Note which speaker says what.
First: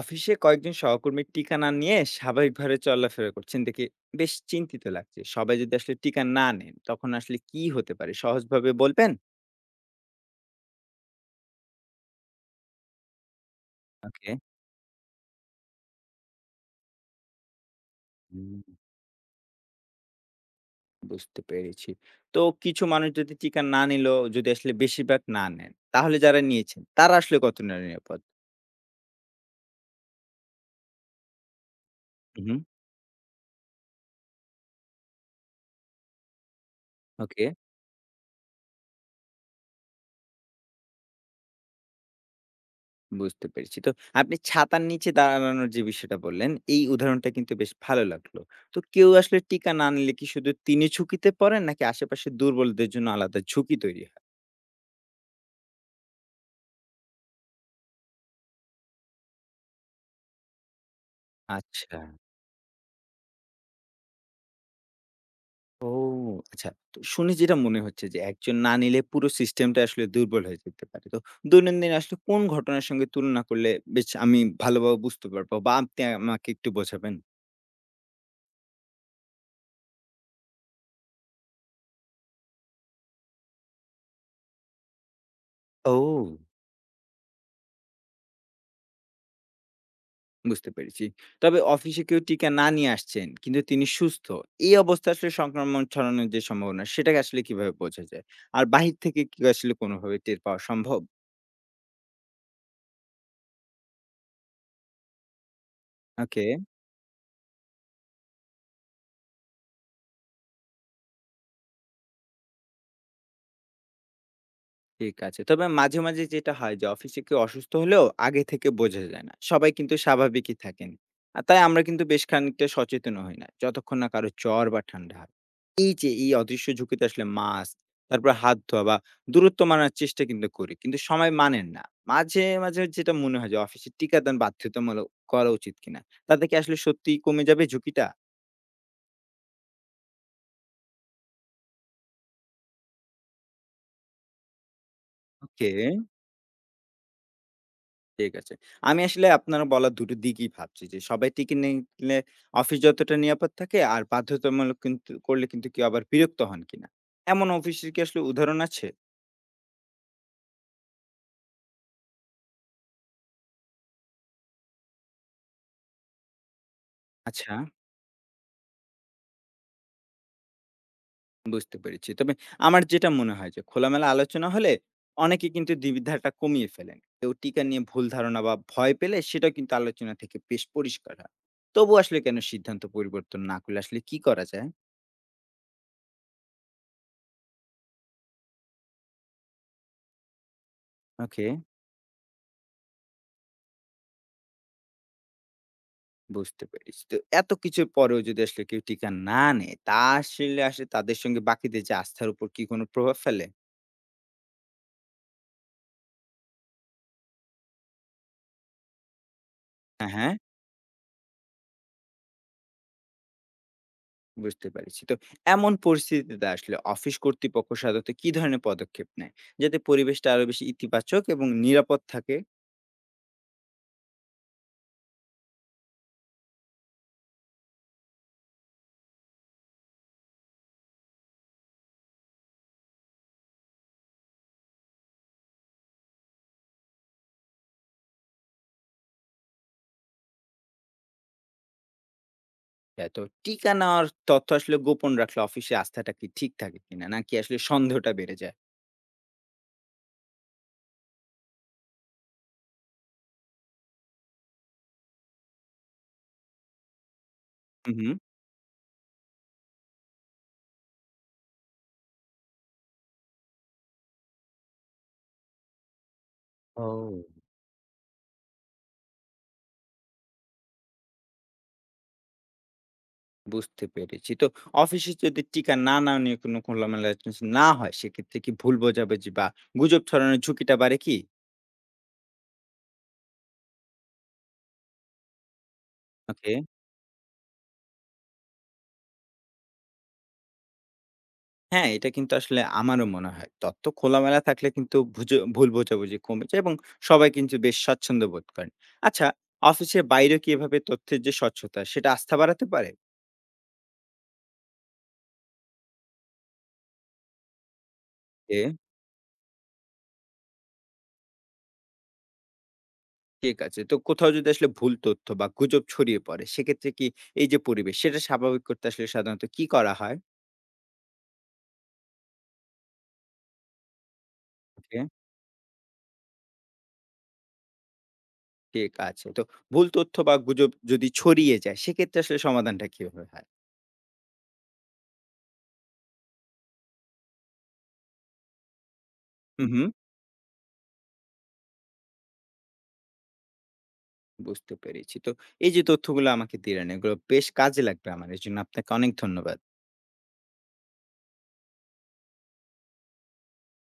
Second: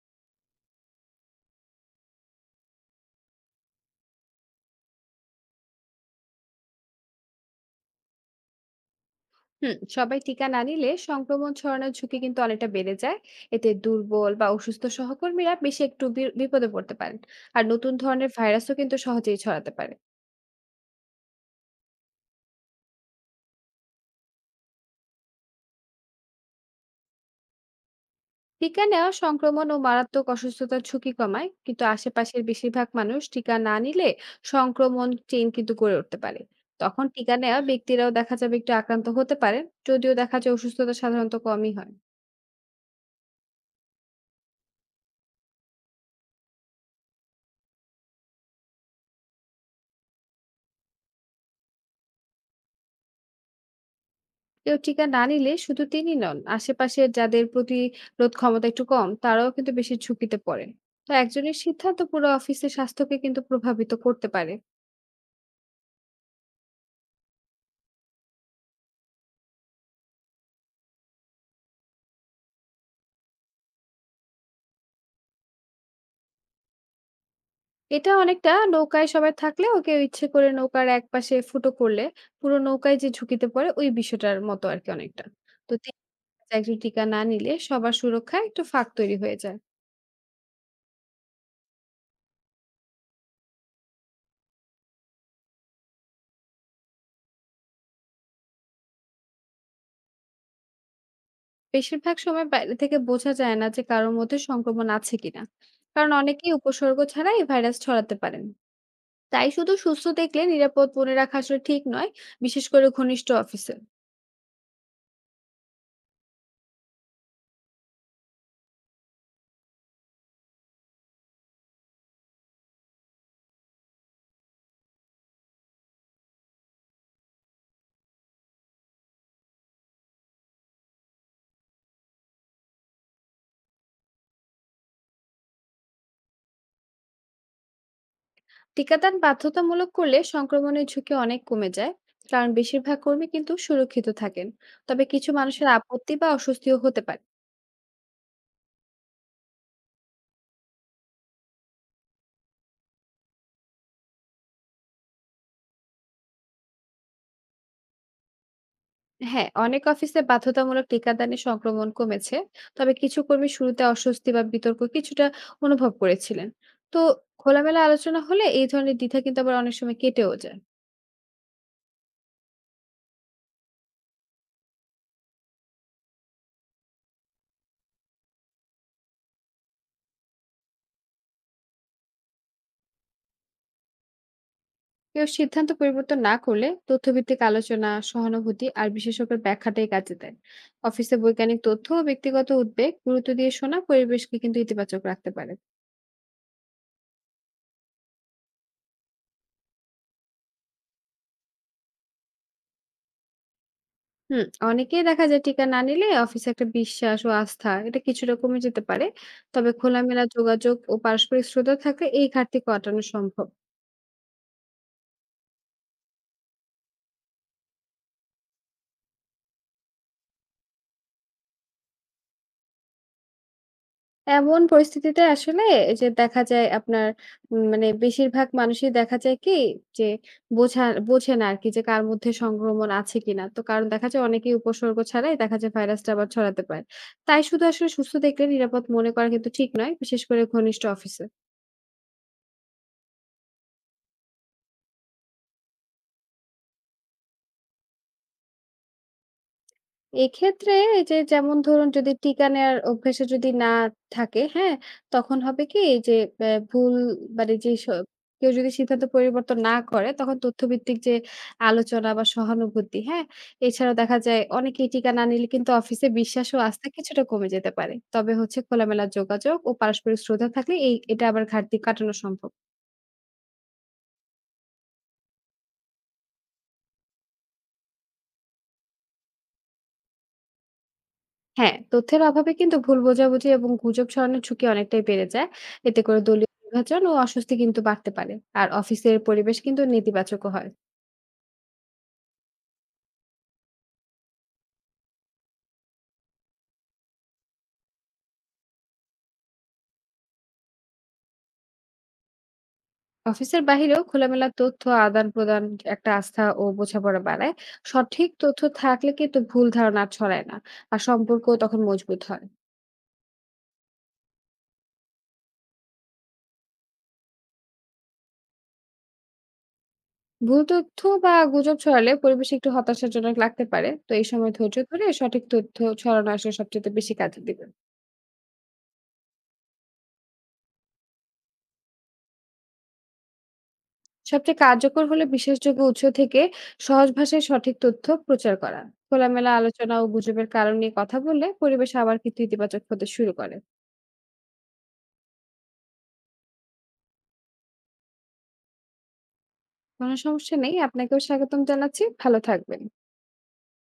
Speaker 1: অফিসে কয়েকজন সহকর্মীর টিকা না নিয়ে স্বাভাবিকভাবে চলাফেরা করছেন দেখে বেশ চিন্তিত লাগছে। সবাই যদি আসলে টিকা না নেন তখন আসলে কি হতে পারে সহজভাবে বলবেন?
Speaker 2: সবাই টিকা না নিলে সংক্রমণ ছড়ানোর ঝুঁকি কিন্তু অনেকটা বেড়ে যায়। এতে
Speaker 1: ওকে।
Speaker 2: দুর্বল বা অসুস্থ সহকর্মীরা বেশি একটু বিপদে পড়তে পারেন। আর নতুন ধরনের
Speaker 1: হুম,
Speaker 2: ভাইরাসও কিন্তু সহজেই ছড়াতে পারে।
Speaker 1: বুঝতে পেরেছি। তো কিছু মানুষ যদি টিকা না নিল, যদি আসলে বেশিরভাগ না নেন তাহলে যারা নিয়েছেন তারা আসলে কত নিরাপদ?
Speaker 2: টিকা নেওয়া সংক্রমণ ও মারাত্মক অসুস্থতার ঝুঁকি কমায়, কিন্তু আশেপাশের
Speaker 1: হুম।
Speaker 2: বেশিরভাগ মানুষ টিকা না নিলে সংক্রমণ চেইন কিন্তু গড়ে উঠতে পারে। তখন টিকা
Speaker 1: ওকে।
Speaker 2: নেওয়া ব্যক্তিরাও দেখা যাবে একটু আক্রান্ত হতে পারে, যদিও দেখা যায় অসুস্থতা সাধারণত কমই হয়।
Speaker 1: বুঝতে পেরেছি। তো আপনি ছাতার নিচে দাঁড়ানোর যে বিষয়টা বললেন, এই উদাহরণটা কিন্তু বেশ ভালো লাগলো। তো কেউ আসলে টিকা না নিলে কি শুধু তিনি ঝুঁকিতে পড়েন নাকি আশেপাশের দুর্বলদের জন্য আলাদা ঝুঁকি তৈরি হয়?
Speaker 2: কেউ টিকা না নিলে শুধু তিনি নন, আশেপাশের যাদের প্রতিরোধ ক্ষমতা একটু কম তারাও কিন্তু বেশি ঝুঁকিতে পড়েন। তো একজনের সিদ্ধান্ত
Speaker 1: আচ্ছা।
Speaker 2: পুরো অফিসের স্বাস্থ্যকে কিন্তু প্রভাবিত করতে পারে।
Speaker 1: ও আচ্ছা। তো শুনে যেটা মনে হচ্ছে যে একজন না নিলে পুরো সিস্টেমটা আসলে দুর্বল হয়ে যেতে পারে। তো দৈনন্দিন আসলে কোন ঘটনার সঙ্গে তুলনা করলে বেশ আমি ভালোভাবে বুঝতে পারবো, বা আপনি আমাকে একটু বোঝাবেন?
Speaker 2: এটা অনেকটা নৌকায় সবাই থাকলেও কেউ ইচ্ছে করে নৌকার একপাশে ফুটো করলে পুরো নৌকায় যে ঝুঁকিতে পড়ে ওই বিষয়টার মতো আর কি, অনেকটা তো তিনি
Speaker 1: ও!
Speaker 2: একজন টিকা না নিলে সবার সুরক্ষায় একটু ফাঁক তৈরি হয়ে যায়।
Speaker 1: বুঝতে পেরেছি। তবে অফিসে কেউ টিকা না নিয়ে আসছেন, কিন্তু তিনি সুস্থ। এই অবস্থায় আসলে সংক্রমণ ছড়ানোর যে সম্ভাবনা, সেটাকে আসলে কিভাবে বোঝা যায়? আর বাহির থেকে কি আসলে কোনোভাবে টের পাওয়া সম্ভব?
Speaker 2: বেশিরভাগ সময় বাইরে থেকে বোঝা যায় না যে কারোর মধ্যে সংক্রমণ আছে কিনা, কারণ
Speaker 1: ওকে।
Speaker 2: অনেকেই উপসর্গ ছাড়াই ভাইরাস ছড়াতে পারেন। তাই শুধু সুস্থ দেখলে নিরাপদ মনে রাখা আসলে ঠিক নয়, বিশেষ করে ঘনিষ্ঠ অফিসে।
Speaker 1: ঠিক আছে। তবে মাঝে মাঝে যেটা হয় যে অফিসে কেউ অসুস্থ হলেও আগে থেকে বোঝা যায় না। সবাই কিন্তু স্বাভাবিকই থাকেন। আর তাই আমরা কিন্তু বেশ খানিকটা সচেতন হই না, যতক্ষণ না কারো জ্বর বা ঠান্ডা হয়। এই যে এই অদৃশ্য ঝুঁকিতে আসলে মাস্ক, তারপর হাত ধোয়া বা দূরত্ব মানার চেষ্টা কিন্তু করি। কিন্তু সবাই মানেন না। মাঝে মাঝে যেটা মনে হয় যে অফিসে টিকাদান বাধ্যতামূলক করা উচিত কিনা? তাতে কি আসলে সত্যিই কমে যাবে ঝুঁকিটা?
Speaker 2: টিকাদান বাধ্যতামূলক করলে সংক্রমণের ঝুঁকি অনেক কমে যায়, কারণ বেশিরভাগ কর্মী কিন্তু সুরক্ষিত থাকেন। তবে কিছু মানুষের
Speaker 1: ওকে।
Speaker 2: আপত্তি বা অস্বস্তিও হতে পারে।
Speaker 1: ঠিক আছে। আমি আসলে আপনার বলা ২ টো দিকই ভাবছি, যে সবাই টিকে নিলে অফিস যতটা নিরাপদ থাকে, আর বাধ্যতামূলক কিন্তু করলে কিন্তু কেউ আবার বিরক্ত হন কিনা। এমন অফিসের কি আসলে উদাহরণ আছে?
Speaker 2: হ্যাঁ, অনেক অফিসে বাধ্যতামূলক টিকাদানে সংক্রমণ কমেছে, তবে কিছু কর্মী শুরুতে অস্বস্তি বা বিতর্ক কিছুটা অনুভব করেছিলেন। তো
Speaker 1: আচ্ছা,
Speaker 2: খোলামেলা আলোচনা হলে এই ধরনের দ্বিধা কিন্তু আবার অনেক সময় কেটেও যায়।
Speaker 1: বুঝতে পেরেছি। তবে আমার যেটা মনে হয় যে খোলামেলা আলোচনা হলে অনেকে কিন্তু দ্বিবিধাটা কমিয়ে ফেলেন। কেউ টিকা নিয়ে ভুল ধারণা বা ভয় পেলে সেটাও কিন্তু আলোচনা থেকে বেশ পরিষ্কার হয়। তবুও আসলে কেন সিদ্ধান্ত পরিবর্তন না করলে আসলে কি করা যায়?
Speaker 2: কেউ সিদ্ধান্ত পরিবর্তন না করলে তথ্যভিত্তিক আলোচনা, সহানুভূতি আর বিশেষজ্ঞের ব্যাখ্যাটাই কাজে দেয়। অফিসে
Speaker 1: ওকে।
Speaker 2: বৈজ্ঞানিক তথ্য ও ব্যক্তিগত উদ্বেগ গুরুত্ব দিয়ে শোনা পরিবেশকে কিন্তু ইতিবাচক রাখতে পারে।
Speaker 1: বুঝতে পেরেছি। তো এত কিছুর পরেও যদি আসলে কেউ টিকা না নেয়, তা আসলে আসে তাদের সঙ্গে বাকিদের যে আস্থার উপর কি কোনো প্রভাব ফেলে?
Speaker 2: হুম অনেকেই দেখা যায় টিকা না নিলে অফিসে একটা বিশ্বাস ও আস্থা এটা কিছুটা কমে যেতে পারে। তবে
Speaker 1: হ্যাঁ,
Speaker 2: খোলামেলা
Speaker 1: হ্যাঁ,
Speaker 2: যোগাযোগ ও পারস্পরিক শ্রদ্ধা থাকলে এই ঘাটতি কাটানো সম্ভব।
Speaker 1: বুঝতে পেরেছি। তো এমন পরিস্থিতিতে আসলে অফিস কর্তৃপক্ষ সাধারণত কি ধরনের পদক্ষেপ নেয়, যাতে পরিবেশটা আরো বেশি ইতিবাচক এবং নিরাপদ থাকে?
Speaker 2: এমন পরিস্থিতিতে আসলে এই যে দেখা যায় আপনার মানে বেশিরভাগ মানুষই দেখা যায় কি যে বোঝা বোঝে না আরকি, যে কার মধ্যে সংক্রমণ আছে কিনা। তো কারণ দেখা যায় অনেকেই উপসর্গ ছাড়াই দেখা যায় ভাইরাসটা আবার ছড়াতে পারে। তাই শুধু আসলে সুস্থ দেখলে নিরাপদ মনে করা কিন্তু ঠিক নয়, বিশেষ করে ঘনিষ্ঠ অফিসে।
Speaker 1: হ্যাঁ, তো টিকা নেওয়ার তথ্য আসলে গোপন রাখলে অফিসে আস্থাটা কি ঠিক থাকে কিনা? নাকি আসলে সন্দেহটা বেড়ে যায়?
Speaker 2: এক্ষেত্রে এই যে যেমন ধরুন, যদি টিকা নেয়ার অভ্যাসে যদি না থাকে, হ্যাঁ? তখন হবে কি এই যে ব্যা ভুল মানে যে স
Speaker 1: হু, হু।
Speaker 2: কেউ যদি সিদ্ধান্ত পরিবর্তন না করে তখন তথ্যভিত্তিক যে আলোচনা বা সহানুভূতি, হ্যাঁ? এছাড়াও দেখা যায় অনেকেই টিকা না নিলে কিন্তু অফিসে বিশ্বাস ও আস্থা কিছুটা
Speaker 1: ও।
Speaker 2: কমে যেতে পারে। তবে হচ্ছে খোলামেলা যোগাযোগ ও পারস্পরিক শ্রদ্ধা থাকলে এটা আবার ঘাটতি কাটানো সম্ভব।
Speaker 1: বুঝতে পেরেছি। তো অফিসে যদি টিকা না নেওয়া নিয়ে কোনো খোলামেলা আলোচনা না হয়, সেক্ষেত্রে কি ভুল বোঝাবুঝি বা গুজব ছড়ানোর ঝুঁকিটা বাড়ে কি?
Speaker 2: হ্যাঁ, তথ্যের অভাবে কিন্তু ভুল বোঝাবুঝি এবং গুজব ছড়ানোর ঝুঁকি অনেকটাই বেড়ে যায়। এতে করে দলীয়
Speaker 1: ওকে।
Speaker 2: বিভাজন ও অস্বস্তি কিন্তু বাড়তে পারে। আর অফিসের পরিবেশ কিন্তু নেতিবাচকও হয়।
Speaker 1: হ্যাঁ, এটা কিন্তু আসলে আমারও মনে হয়। তথ্য খোলামেলা থাকলে কিন্তু ভুল বোঝাবুঝি কমে যায়, এবং সবাই কিন্তু বেশ স্বচ্ছন্দ্য বোধ করেন। আচ্ছা, অফিসের বাইরে কি এভাবে তথ্যের যে স্বচ্ছতা, সেটা আস্থা বাড়াতে পারে?
Speaker 2: অফিসের বাহিরেও খোলামেলা তথ্য আদান-প্রদান একটা আস্থা ও বোঝাপড়া বাড়ায়। সঠিক তথ্য
Speaker 1: ওকে,
Speaker 2: থাকলে কিন্তু ভুল ধারণা আর ছড়ায় না। আর সম্পর্কও তখন মজবুত হয়।
Speaker 1: ঠিক আছে। তো কোথাও যদি আসলে ভুল তথ্য বা গুজব ছড়িয়ে পড়ে, সেক্ষেত্রে কি এই যে পরিবেশ, সেটা স্বাভাবিক করতে আসলে সাধারণত কি করা হয়?
Speaker 2: ভুল তথ্য বা গুজব ছড়ালে পরিবেশ একটু হতাশাজনক লাগতে পারে। তো এই সময় ধৈর্য
Speaker 1: ওকে।
Speaker 2: ধরে সঠিক তথ্য ছড়ানো আসলে সবচাইতে বেশি কাজে দিবে।
Speaker 1: ঠিক আছে। তো ভুল তথ্য বা গুজব যদি ছড়িয়ে যায় সেক্ষেত্রে আসলে সমাধানটা কিভাবে হয়?
Speaker 2: সবচেয়ে কার্যকর হলো বিশ্বাসযোগ্য উৎস থেকে সহজ ভাষায় সঠিক তথ্য প্রচার করা। খোলামেলা
Speaker 1: হুম, হুম।
Speaker 2: আলোচনা ও গুজবের কারণ নিয়ে কথা বললে পরিবেশ আবার কিন্তু ইতিবাচক হতে শুরু করে।
Speaker 1: বুঝতে পেরেছি। তো এই যে তথ্যগুলো আমাকে দিলেন এগুলো বেশ কাজে লাগবে আমার। এজন্য আপনাকে অনেক ধন্যবাদ।
Speaker 2: কোনো সমস্যা নেই, আপনাকেও স্বাগতম জানাচ্ছি। ভালো থাকবেন।